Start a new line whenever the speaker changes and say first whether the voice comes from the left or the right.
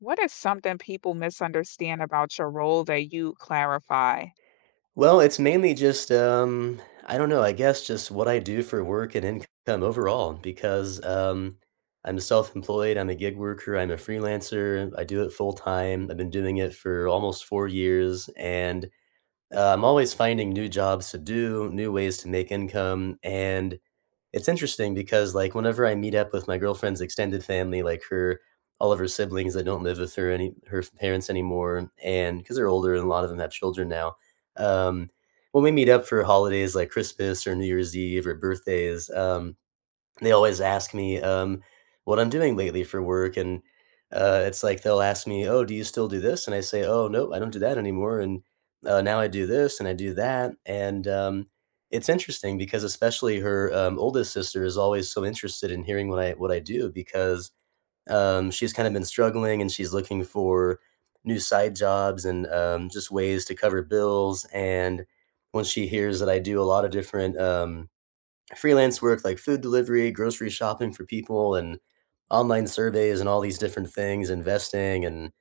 left: What is something people misunderstand about your role that you clarify?
right: Well, it's mainly just, I don't know, I guess just what I do for work and income overall because, I'm self-employed, I'm a gig worker, I'm a freelancer, I do it full time. I've been doing it for almost 4 years and, I'm always finding new jobs to do, new ways to make income, and it's interesting because, like, whenever I meet up with my girlfriend's extended family, like her all of her siblings that don't live with her parents anymore, and because 'cause they're older and a lot of them have children now, um, when we meet up for holidays like Christmas or New Year's Eve or birthdays, they always ask me, what I'm doing lately for work, and, it's like they'll ask me, "Oh, do you still do this?" And I say, "Oh, no, I don't do that anymore, and, now I do this, and I do that," it's interesting because especially her, oldest sister is always so interested in hearing what I do because, she's kinda been struggling, and she's looking for new side jobs and, just ways to cover bills, and when she hears that I do a lot of different, freelance work like food delivery, grocery shopping for people, and online surveys and all these different things, investing and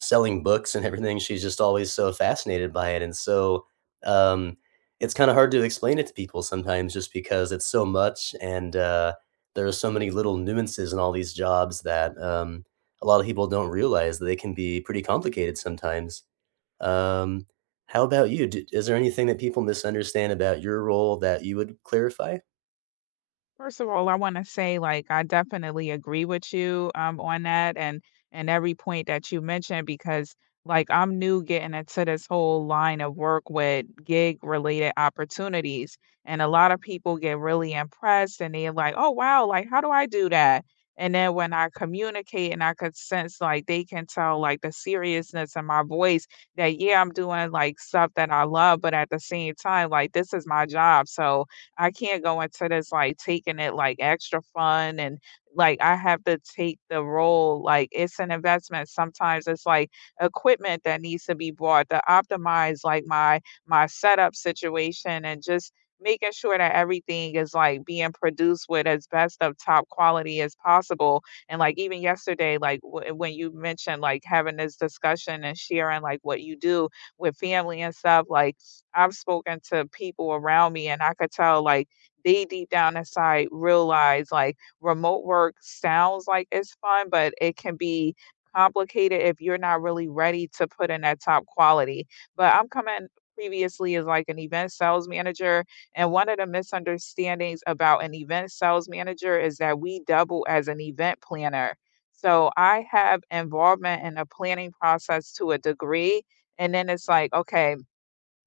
right: selling books and everything. She's just always so fascinated by it. And so um, it's kind of hard to explain it to people sometimes just because it's so much and there are so many little nuances in all these jobs that a lot of people don't realize that they can be pretty complicated sometimes. Um, how about you? D is there anything that people misunderstand about your role that you would clarify?
left: First of all, I wanna say, like, I definitely agree with you, on that and every point that you mentioned because, like, I'm new getting into this whole line of work with gig-related opportunities, and a lot of people get really impressed, and they're like, "Oh, wow, like, how do I do that?" And then when I communicate and I could sense, like, they can tell, like, the seriousness in my voice that, yeah, I'm doing, like, stuff that I love, but at the same time, like, this is my job, so I can't go into this like taking it like extra fun and like I have to take the role like it's an investment. Sometimes it's like equipment that needs to be bought to optimize like my setup situation and just making sure that everything is like being produced with as best of top quality as possible, and like even yesterday, like when you mentioned like having this discussion and sharing like what you do with family and stuff like I've spoken to people around me and I could tell like they deep down inside realize like remote work sounds like it's fun, but it can be complicated if you're not really ready to put in that top quality. But I'm coming previously as like an event sales manager, and one of the misunderstandings about an event sales manager is that we double as an event planner. So I have involvement in the planning process to a degree. And then it's like, okay,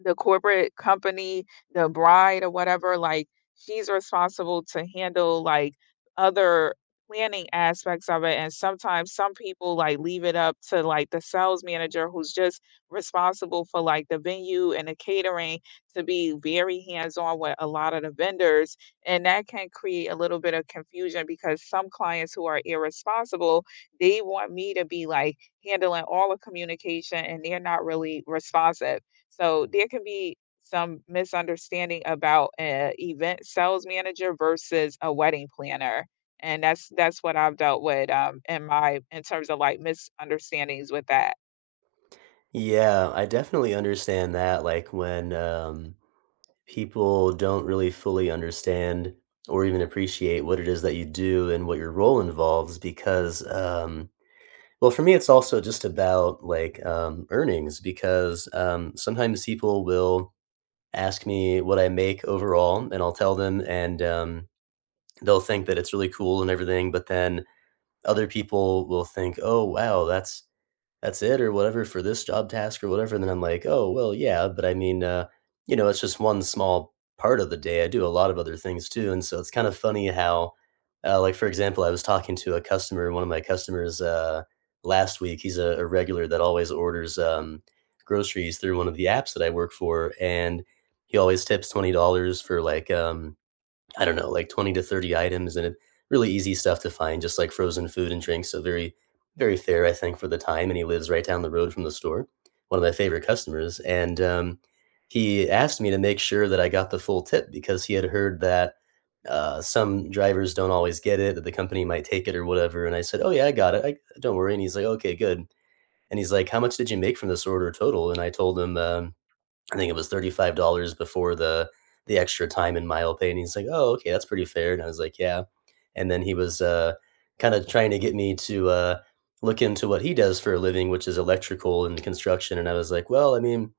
left: the corporate company, the bride or whatever, like she's responsible to handle like other planning aspects of it. And sometimes some people like leave it up to like the sales manager who's just responsible for like the venue and the catering to be very hands-on with a lot of the vendors. And that can create a little bit of confusion because some clients who are irresponsible, they want me to be like handling all the communication and they're not really responsive. So there can be some misunderstanding about an event sales manager versus a wedding planner. And that's what I've dealt with, in my in terms of like misunderstandings with that.
right: Yeah, I definitely understand that, like, when, people don't really fully understand or even appreciate what it is that you do and what your role involves because, um, well, for me, it's also just about, like, earnings because, sometimes people will ask me what I make overall, and I'll tell them, and, they'll think that it's really cool and everything, but then other people will think, "Oh, wow. That's it," or whatever for this job task or whatever, and then I'm like, "Oh, well, yeah, but I mean, you know, it's just one small part of the day. I do a lot of other things too." And so it's kind of funny how, like for example, I was talking to a customer, one of my customers last week. He's a regular that always orders groceries through one of the apps that I work for, and he always tips $20 for like I don't know, like 20 to 30 items and it really easy stuff to find, just like frozen food and drinks. So very, very fair, I think, for the time. And he lives right down the road from the store, one of my favorite customers. And he asked me to make sure that I got the full tip because he had heard that some drivers don't always get it, that the company might take it or whatever. And I said, "Oh, yeah, I got it. I, don't worry." And he's like, "Okay, good." And he's like, "How much did you make from this order total?" And I told him, I think it was $35 before the extra time and mile pay, and he's like, "Oh, okay, that's pretty fair." And I was like, "Yeah." And then he was, kinda trying to get me to, look into what he does for a living, which is electrical and construction, and I was like, "Well, I mean,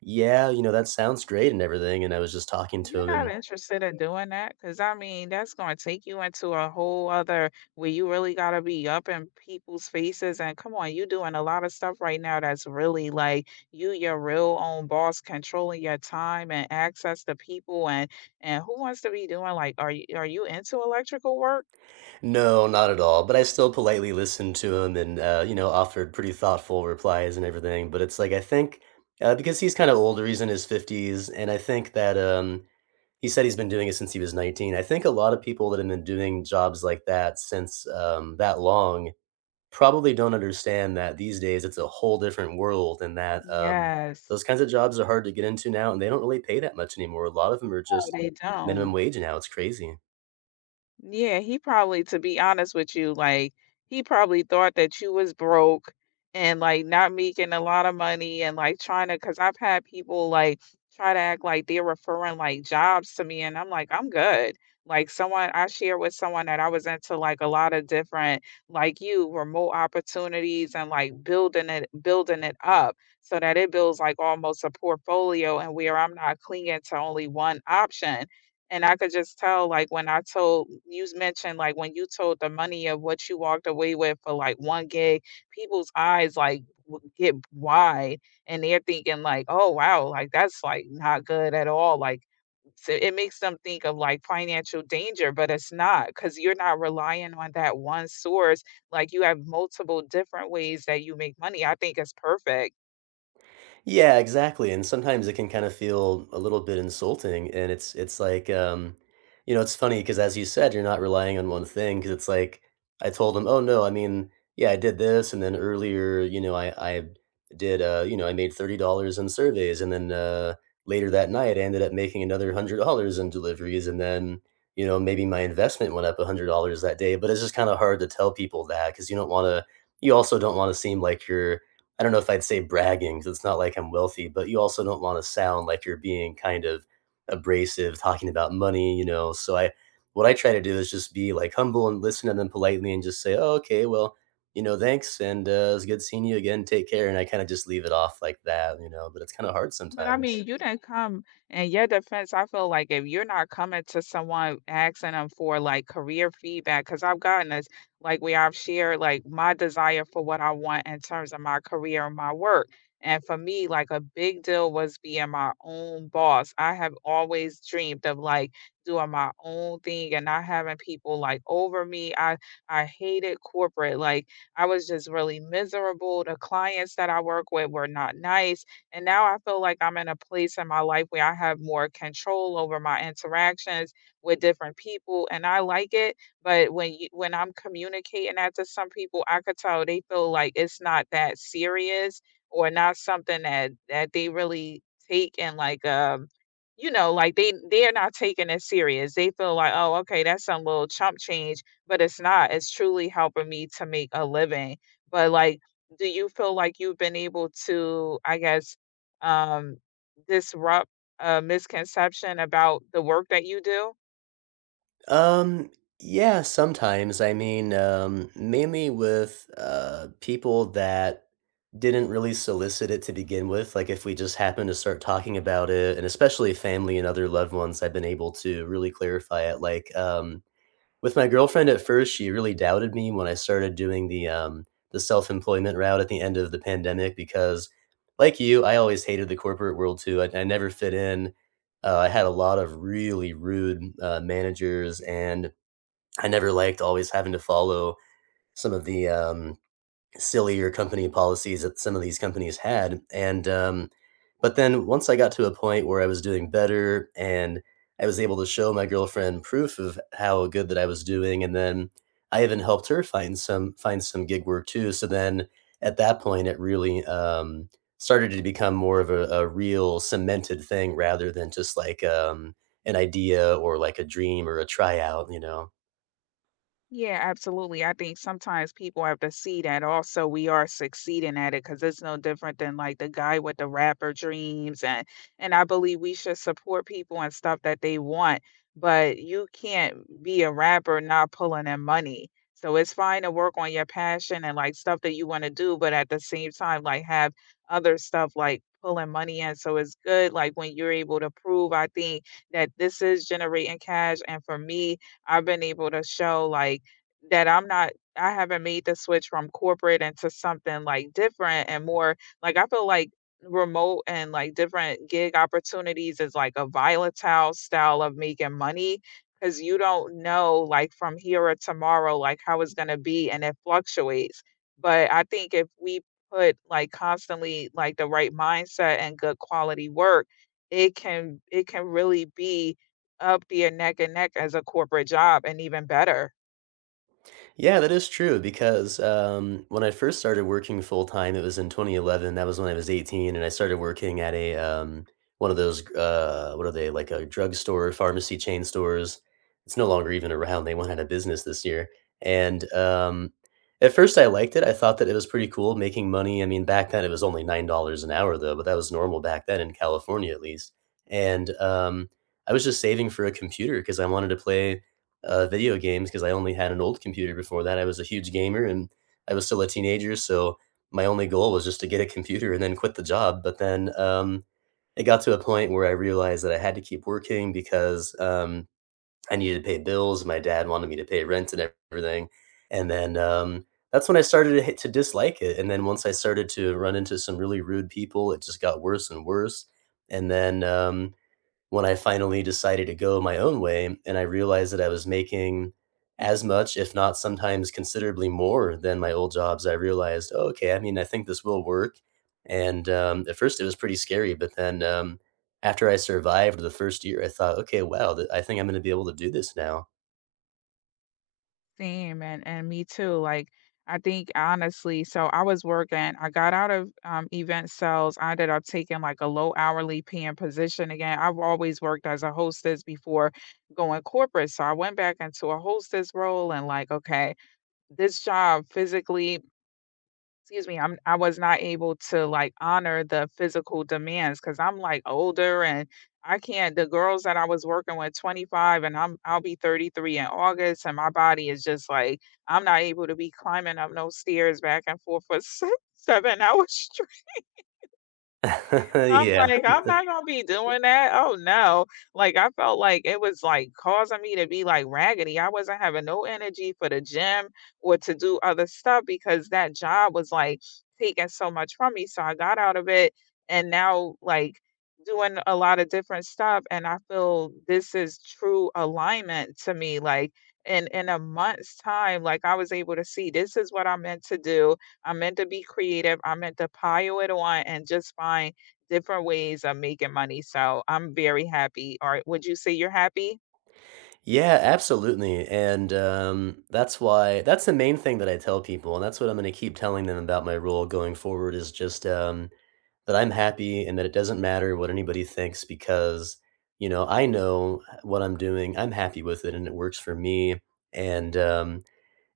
right: yeah, you know, that sounds great and everything," and I was just talking to
left: You're
right: him
left: not
right: and
left: interested in doing that, cause I mean, that's gonna take you into a whole other where you really gotta be up in people's faces. And come on, you doing a lot of stuff right now that's really like you, your real own boss, controlling your time and access to people. And who wants to be doing like, are you into electrical work?
right: no, not at all, but I still politely listened to him and, you know, offered pretty thoughtful replies and everything, but it's like, I think, because he's kinda older, he's in his 50s, and I think that, he said he's been doing it since he was 19. I think a lot of people that have been doing jobs like that since, that long probably don't understand that these days it's a whole different world and that,
left: Yes,
right: those kinds of jobs are hard to get into now, and they don't really pay that much anymore. A lot of them are
left: but
right: just
left: they
right: minimum
left: don't.
right: wage now, it's crazy.
left: Yeah, he probably to be honest with you, like, he probably thought that you was broke and, like, not making a lot of money and, like, trying to. Because 'cause I've had people, like, try to act like they're referring, like, jobs to me, and I'm like, "I'm good." Like, someone I shared with someone that I was into, like, a lot of different, like you, remote opportunities and, like, building it up so that it builds, like, almost a portfolio and where I'm not clinging to only one option. And I could just tell, like, when I told you mentioned, like, when you told the money of what you walked away with for like one gig, people's eyes like get wide and they're thinking, like, oh, wow, like that's like not good at all. Like, so it makes them think of like financial danger, but it's not because you're not relying on that one source. Like, you have multiple different ways that you make money. I think it's perfect.
right: Yeah, exactly, and sometimes it can kind of feel a little bit insulting, and it's like, you know, it's funny because as you said, you're not relying on one thing because it's like, I told him, "Oh, no, I mean, yeah, I did this, and then earlier, you know, I did, you know, I made $30 in surveys, and then, later that night, I ended up making another $100 in deliveries, and then, you know, maybe my investment went up $100 that day," but it's just kinda hard to tell people that because you also don't wanna seem like you're, I don't know if I'd say bragging because it's not like I'm wealthy, but you also don't want to sound like you're being kind of abrasive talking about money, you know. So I what I try to do is just be like humble and listen to them politely and just say, "Oh, okay, well, you know, thanks. And it was good seeing you again. Take care." And I kind of just leave it off like that, you know, but it's kind of hard
left: But I
right: sometimes.
left: mean, you didn't come in your defense. I feel like if you're not coming to someone asking them for like career feedback, because I've gotten this, like we I've shared like my desire for what I want in terms of my career and my work. And for me, like a big deal was being my own boss. I have always dreamed of like doing my own thing and not having people like over me. I hated corporate. Like I was just really miserable. The clients that I work with were not nice, and now I feel like I'm in a place in my life where I have more control over my interactions with different people and I like it, but when I'm communicating that to some people, I could tell they feel like it's not that serious or not something that they really take, and like like they're not taking it serious. They feel like, oh, okay, that's some little chump change, but it's not. It's truly helping me to make a living. But like, do you feel like you've been able to, I guess, um, disrupt a misconception about the work that you do?
right: Um, yeah, sometimes. I mean, mainly with people that didn't really solicit it to begin with. Like if we just happen to start talking about it, and especially family and other loved ones, I've been able to really clarify it. Like, with my girlfriend at first, she really doubted me when I started doing the self-employment route at the end of the pandemic because like you, I always hated the corporate world too. I never fit in. I had a lot of really rude managers, and I never liked always having to follow some of the sillier company policies that some of these companies had. And, but then once I got to a point where I was doing better and I was able to show my girlfriend proof of how good that I was doing, and then I even helped her find some gig work too. So then at that point, it really started to become more of a real cemented thing rather than just like an idea or like a dream or a tryout, you know.
left: Yeah, absolutely. I think sometimes people have to see that also we are succeeding at it because it's no different than like the guy with the rapper dreams, and I believe we should support people and stuff that they want, but you can't be a rapper not pulling in money. So it's fine to work on your passion and like stuff that you want to do, but at the same time, like have other stuff like pulling money in. So it's good like when you're able to prove, I think, that this is generating cash. And for me, I've been able to show like that I haven't made the switch from corporate into something, like, different and more like, I feel like remote and, like, different gig opportunities is like a volatile style of making money because you don't know, like, from here or tomorrow, like, how it's gonna be, and it fluctuates. But I think if we put, like, constantly, like, the right mindset and good quality work, it can really be up there neck and neck as a corporate job and even better.
right: Yeah, that is true because when I first started working full time, it was in 2011. That was when I was 18, and I started working at a one of those what are they like a drugstore, pharmacy chain stores. It's no longer even around. They went out of business this year. And at first, I liked it. I thought that it was pretty cool making money. I mean, back then it was only $9 an hour though, but that was normal back then in California at least. And I was just saving for a computer because I wanted to play video games because I only had an old computer before that. I was a huge gamer and I was still a teenager, so my only goal was just to get a computer and then quit the job. But then it got to a point where I realized that I had to keep working because I needed to pay bills. My dad wanted me to pay rent and everything, and then that's when I started to, to dislike it. And then once I started to run into some really rude people, it just got worse and worse. And then when I finally decided to go my own way and I realized that I was making as much, if not sometimes considerably more than my old jobs, I realized, "Oh, okay, I mean, I think this will work." And at first, it was pretty scary. But then after I survived the first year, I thought, "Okay, wow, I think I'm going to be able to do this now."
left: Same, and me too. Like, I think honestly, so I was working, I got out of event sales. I ended up taking like a low hourly paying position again. I've always worked as a hostess before going corporate. So I went back into a hostess role and like, okay, this job physically, excuse me, I was not able to like honor the physical demands because I'm like older, and I can't the girls that I was working with 25, and I'll be 33 in August, and my body is just like I'm not able to be climbing up no stairs back and forth for 6, 7 hours. I'm
right: Yeah.
left: like, I'm not gonna be doing that. Oh no. Like I felt like it was like causing me to be like raggedy. I wasn't having no energy for the gym or to do other stuff because that job was like taking so much from me. So I got out of it, and now like doing a lot of different stuff, and I feel this is true alignment to me. Like in a month's time, like I was able to see this is what I'm meant to do. I'm meant to be creative. I'm meant to pile it on and just find different ways of making money. So I'm very happy. Or would you say you're happy?
right: Yeah, absolutely. And that's why that's the main thing that I tell people, and that's what I'm going to keep telling them about my role going forward is just that I'm happy and that it doesn't matter what anybody thinks because, you know, I know what I'm doing. I'm happy with it and it works for me. And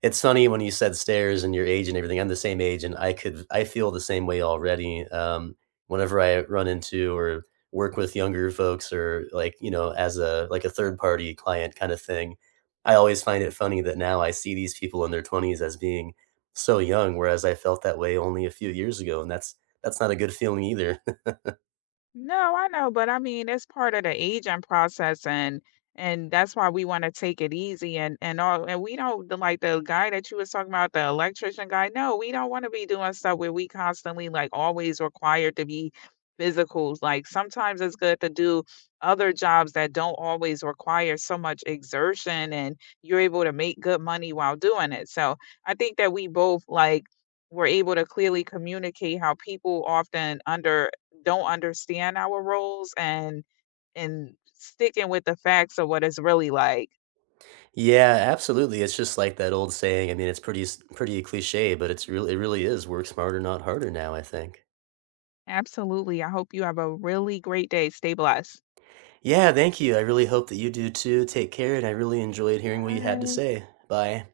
right: it's funny when you said stairs and your age and everything. I'm the same age, and I feel the same way already. Whenever I run into or work with younger folks, or like you know, as a like a third party client kind of thing, I always find it funny that now I see these people in their 20s as being so young, whereas I felt that way only a few years ago, and that's not a good feeling either.
left: No, I know, but I mean, it's part of the aging process, and that's why we want to take it easy, and all, and we don't like the guy that you was talking about, the electrician guy. No, we don't want to be doing stuff where we constantly like always required to be physicals. Like sometimes it's good to do other jobs that don't always require so much exertion and you're able to make good money while doing it. So I think that we both like were able to clearly communicate how people often under don't understand our roles, and sticking with the facts of what it's really like.
right: Yeah, absolutely. It's just like that old saying. I mean, pretty cliche, but it really is work smarter, not harder now, I think.
left: Absolutely. I hope you have a really great day. Stay blessed.
right: Yeah, thank you. I really hope that you do too. Take care, and I really enjoyed hearing what you had to
left: Bye.
right: say. Bye.